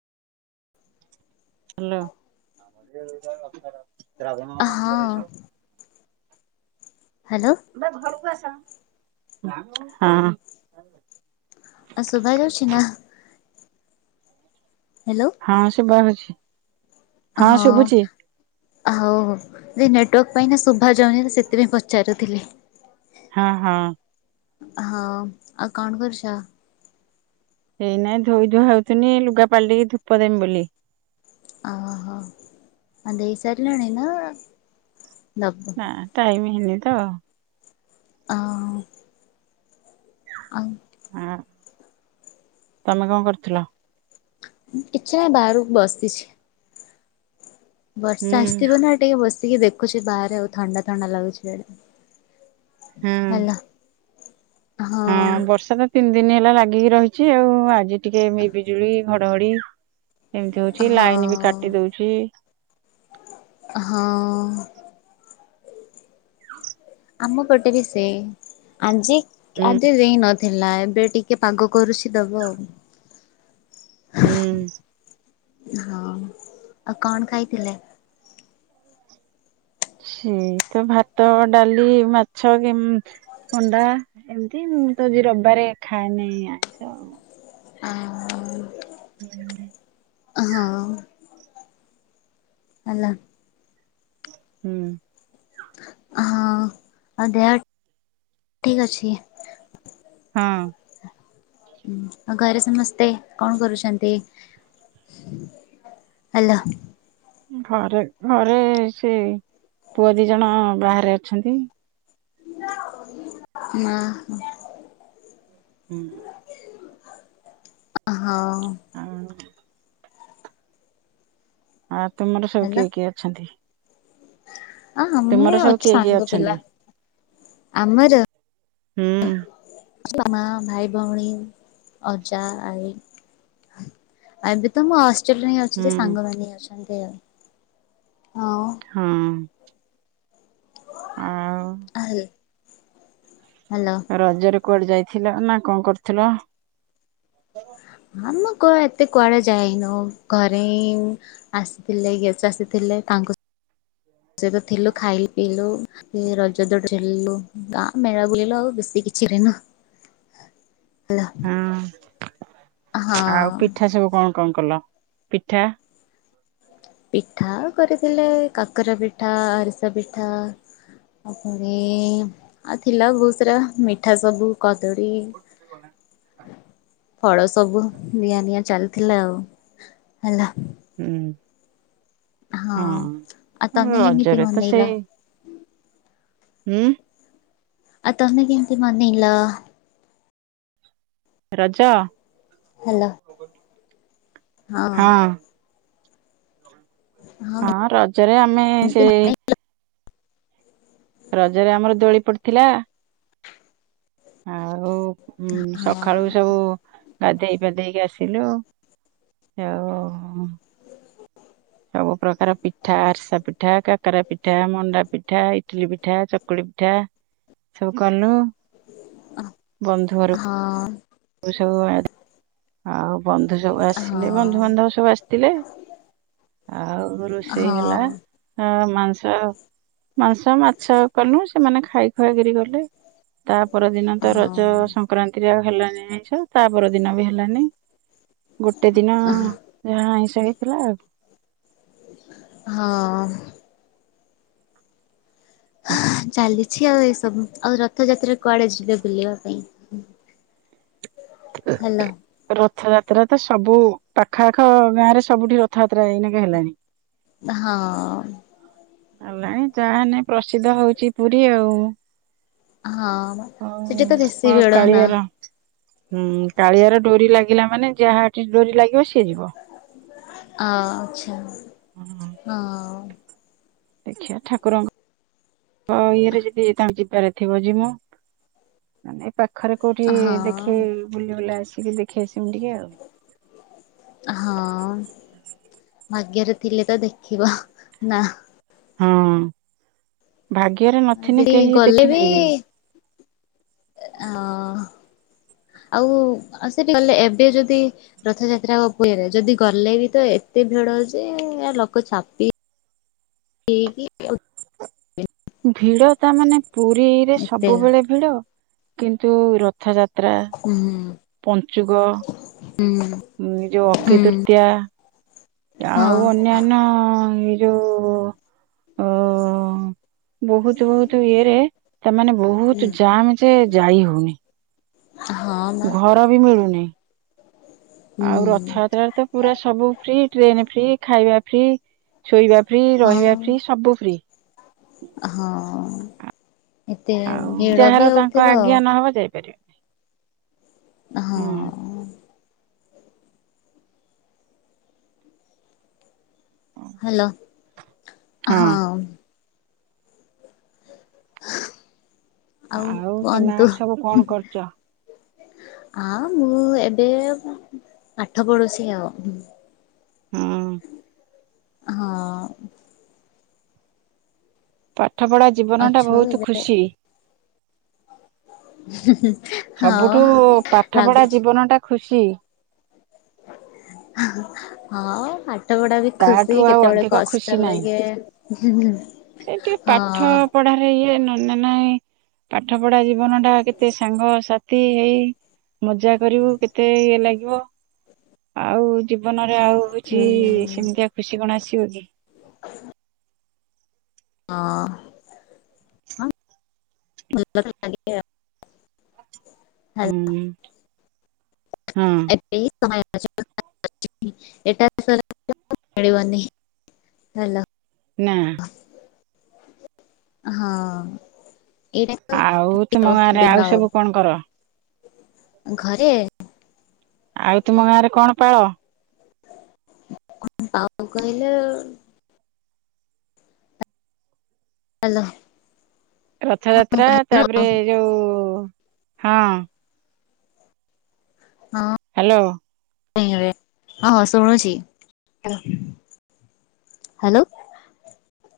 Hello. ହଁ hello. ବା ଘରକୁ ଆସ ହଁ। ଆଉ ଶୁଭା ଯାଉଛି ନା? ହ୍ୟାଲୋ। ହଁ ସୁଭା ହଉଛି। ହଁ। ହଉ ଯେ ନେଟୱାର୍କ ପାଇଁ ନା ଶୁଭା ଯାଉନି ତ ସେଥିପାଇଁ ପଚାରୁଥିଲି। ହଁ ହଁ। ହଁ ଆଉ କଣ କରୁଛ? କେହି ନାଇଁ ଧୋଇ ଧୁଆ ହଉଥିଲି ଲୁଗା ପାଲଟିକି ଧୂପ ଦେମି ବୋଲି। ଆ ହୋ ହୋ ଆ ଦେଇ ସାରିଲଣି ନା। ଦବ ନା ଟାଇମ ହେଇନି ତ। ହଁ। ଆଉ [unintelligible] ତମେ କଣ କରୁଥିଲ?? କିଛି ନାଇଁ ବାହାରକୁ ବସିଛି। ହୁଁ ବର୍ଷା ଆସିଥିବ ନା ଟିକେ ବସିକି ଦେଖୁଛି ବାହାରେ ଆଉ ଥଣ୍ଡା ଥଣ୍ଡା ଲାଗୁଛି। ହୁଁ ହେଲୋ ହଁ। ହଁ ବର୍ଷା ତ ତିନି ଦିନ ହେଲା ଲାଗିକି ରହିଛି ଆଉ ଆଜି ଟିକେ ବିିଜୁଳି ଘଡଘଡି ଏମିତି ହଉଛି ଲାଇନ ବି ହଁ କାଟି ଦଉଛି। ହଁ। ଆମ ପଟେ ବି ସେ ଆଜି ହୁଁ ଆଜି ଦେଇ ନ ଥିଲା ଏବେ ଟିକେ ପାଗ କରୁଛି ଦବ ଆଉ। ହୁଁ। ହଁ ଆଉ କଣ ଖାଇଥିଲେ? ସେଇ ତ ଭାତ ଡାଲି ମାଛ। ଥଣ୍ଡା ଏମିତି ମୁଁ ତ ଆଜି ରବିବାରେ ଖାଏନାଇ ଆଇଁଷ ଆଉ। ହଁ ହ। [inaudible] ହଁ। ହଲୋ। ହୁଁ। ହଉ ଦେହ ଠିକ୍ ଅଛି। ହଁ। ହଁ ଆଉ ଘରେ ସମସ୍ତେ କଣ କରୁଛନ୍ତି? [inaudible] ହାଲୋ ଘରେ ଘରେ ସେ ପୁଅ ଦି ଜଣ ବାହାରେ ଅଛନ୍ତି। [inaudible] ନା। ହୁଁ। [unintelligible] ହଁ। ଆଉ ତୁମର ସବୁ କିଏ କିଏ ଅଛନ୍ତି? ଅ ଆମେ ତୁମର ସବୁ ଅଛୁ କିଏ କିଏ ସାଙ୍ଗ ଅଛନ୍ତି? ପିଲା। ଆମର ହୁଁ। [inaudible] ତମ ଭାଇ ଭଉଣୀ ଅଜା ଆଈ ଏବେ ତ ମୁଁ ଅ ହଷ୍ଟେଲ୍ ରେ ହିଁ ଅଛି ଯେ ହୁଁ ସାଙ୍ଗମାନେ ଅଛନ୍ତି ଆଉ। ହଁ ହଁ। ଆଉ [unintelligible] ହଲୋ ରଜରେ କୁଆଡେ ଯାଇଥିଲ ନା କଣ କରୁଥିଲ? ଆମେ କୁଆ ଏତେ କୁଆଡେ ଯାଇନୁ ଘରେ ହିଁ ଆସିଥିଲେ ଗେଷ୍ଟ ଆସିଥିଲେ ତାଙ୍କୁ ସହିତ ଥିଲୁ ଖାଇଲୁ ପିଇଲୁ ସେ ରଜ ଦୋଳି ଚେଲିଲୁ ଗାଁ ମେଳା ବୁଲିଲୁ ଆଉ ବେଶୀ କିଛି ଦିନ [inaudible] ହେଲୋ ହଁ ଆଉ ପିଠା ସବୁ କଣ କଣ କଲ? ପିଠା। ପିଠା କରିଥିଲେ କାକରା ପିଠା, ଆରିସା ପିଠା। ଆ ପୁଣି ଆଉ ଥିଲା ବହୁତ ସାରା ମିଠା ସବୁ କଦଳୀ [inaudible] ଫଳ ସବୁ ନିଆଁ ନିଆଁ ଚାଲିଥିଲା ଆଉ ହେଲା। ହୁଁ ହଁ ଆଉ ତମେ ହଁ କେମିତି ରଜରେ ତ ମନେଇଲ ସେଇ ହୁଁ। ଆଉ ତମେ ମନେଇଲ? ରଜ। ହାଲୋ ହଁ। ହଁ ରଜରେ ଆମେ ସେ ଏମିତି ମାନେ ରଜରେ ଆମର ଦୋଳି ପଡିଥିଲା। ଆଉ ଉଁ ହଁ ସଖାଳୁ ସବୁ ଗାଧେଇ ପାଧେଇକି ଆସି ଥିଲୁ ଆଉ ଉଁ ସବୁ ପ୍ରକାର ପିଠା ଆରିସା ପିଠା, କାକେରା ପିଠା, ମଣ୍ଡା ପିଠା, ଇଟିଲି ପିଠା, ଚ କୁଳି ପିଠା ସବୁ କଲୁ ବନ୍ଧୁ ଘରୁ ହଁ। ଏଇ ସବୁ ଆ ଆଉ ବନ୍ଧୁ ସବୁ ଆସିଲେ ହଁ ବନ୍ଧୁବାନ୍ଧବ ସବୁ ଆସିଥିଲେ। ଆଉ ରୁ-ରୋଷେଇ ହେଲା ହଁ ହଁ ମାଂସ ମାଂସ ମାଛ କଲୁ ସେମାନେ ଖାଇ ଖୁଆକିରି ଗଲେ। ତା ପରଦିନ ତ ହଁ ରଜ ସଂକ୍ରାନ୍ତିରେ ହେଲାନି ଆଇଁଷ ତା ପରଦିନ ବି ହେ ହେଲାନି ଗୋଟେ ଦିନ ଯାହା ଆଇଁଷ ହେଇଥିଲା ଆଉ। ହଁ। ହଁ। ଚାଲିଛି ଆଉ ଏସବୁ ଆଉ ରଥଯାତ୍ରା କୁଆଡ଼େ ଯିବେ ବୁଲିବା ପାଇଁ? ଏ ହାଲୋ ରଥଯାତ୍ରା ତ ସବୁ ପାଖ ଆଖ ଗାଁରେ ସବୁଠି ରଥଯାତ୍ରା ଏଇନାକେ ହେଲାଣି। ହଁ। ହେଲାଣି ଯାହା ହେନେ ପ୍ରସିଦ୍ଧ ହଉଛି ପୁରୀ ଆଉ। ହଁ ଆଉ ସେଠି ତ ବେଶୀ ଅ ଭିଡ ନା କାଳିଆର ହୁଁ କାଳିଆର ଡୋରି ଲାଗିଲା ମାନେ ଯାହାଠି ଡୋରି ଲାଗିବ ସିଏ ଯିବ। ଅଁ ଆଚ୍ଛା ହଁ ହଁ। ଦେଖିଆ ଠାକୁରଙ୍କ କ ଇଏରେ ଯଦି ତାଙ୍କ ଯିବାରେ ଥିବ ଯିମୁ ମାନେ ପାଖରେ କୋଉଠି ହଁ ଦେଖେଇ ବୁଲି ବୁଲା ଆସିକି ଦେଖି ଆସିମୁ ଟିକେ ଆଉ। ହଁ ଭାଗ୍ୟରେ ଥିଲେ ତ ଦେଖିବ ନା। ହଁ ଭାଗ୍ୟରେ ନଥିନେ ସେଠି କେହି ଗଲେ ଦେଖିପାରିବେନି। ଅଁ ଆଉ ଅ ସେଠି ଗଲେ ଏବେ ଯଦି ରଥଯାତ୍ରା ଉପରେ ଯଦି ଗଲେ ବି ତ ଏତେ ଭିଡ ଯେ ଲୋକ ଚାପି ହୁଁ ହେଇକି [unintelligible] ଭିଡ ତା ମାନେ ପୁରୀରେ ଏତେ ସବୁବେଳେ ଭିଡ କିନ୍ତୁ ରଥଯା ହୁଁ ହୁଁ। ଉଁ ଯୋଉ ଅକ୍ଷୟୀ ହୁଁ ତୃତୀୟା ଆଉ ହଁ। ଅନ୍ୟା ନ୍ୟ ଏଇ ଯୋଉ ଅ ବହୁତ ବହୁ ତୁ ଇଏରେ ସେମାନେ ବହୁତ ଜାମ ଯେ ଯାଇ ହଉନି। ହଁ ବା ଘର ବି ମିଳୁନି ହୁଁ ଆଉ ରଥଯାତ୍ରାରେ ତ ପୁରା ସବୁ ଫ୍ରି ଟ୍ରେନ ଫ୍ରି, ଖାଇବା ଫ୍ରି, ଶୋଇବା ଫ୍ରି, ରହିବା ହଁ। ଫ୍ରି ସବୁ ଫ୍ରି। ହଁ ଏତେ ଭିଡ ବି ହଉଥିବ। ହଁ ବା ଯାଇପାରିବେ। ହୁଁ ହଁ। ହ୍ୟାଲୋ ହଁ। ଆଉ ତମେ କୁହନ୍ତୁ। ଆଉ ସବୁ କଣ କରୁଛ ଆଁ ମୁଁ ଏବେ ଉଁ ପାଠ ପଡୁଛି ଆଉ। ହୁଁ। ହଁ। ପାଠ ପଢା ଜୀବନ ଟା ଅଛୁ ବହୁତ ଏବେ ଖୁସି। ହଁ ସବୁଠୁ ପାଠ ପଢା ଲାଗୁଛି। ଜୀବନ ଟା ଖୁସି। ହଁ ପା ପାଠପଡା ବି ଖୁସି ତାଠୁ ଆଉ କେତେବେଳେ ଅଧିକ ଖୁସି କଷ୍ଟ ନାହିଁ। ଲାଗେ। ସେ ଟିକେ ହଁ। ପାଠ ପଢାରେ ଇଏ ନହେଲେ ନାଇ। ପାଠ ପଢା ଜୀବନ ଟା କେତେ ସାଙ୍ଗ ସାଥି ହେଇ। ମଜା କରିବୁ କେତେ ଇଏ ଲାଗିବ ଆଉ ଜୀବନରେ ଆଉ। ହଉଚି ହୁଁ ସେମିତିଆ ଖୁସି କଣ ଆସିବ କି। ହଁ। ଭ ଲାଗେ ଆଉ। ହୁଁ ହଁ। ଏହି ସମୟ [unintelligible] ଏଟା [unintelligible] ମିଳିବନି ହେଲୋ। ନା। ହଁ ଏଇଟା ଆଉ ତୁମ ତ ଗାଁରେ ଦିନ ଆଉ ସବୁ କଣ କର। ଘରେ। ଆଉ ତୁମ ଗାଁରେ କଣ ପାଳ। ପାଉ କହିଲେ ଅଲୋ। ରଥଯାତ୍ରା ତାପରେ ହଁ ଯୋଉ ହଁ। ହଁ। ହ୍ୟାଲୋ। ହଁ ଶୁଣୁଛି ହ୍ୟାଲୋ।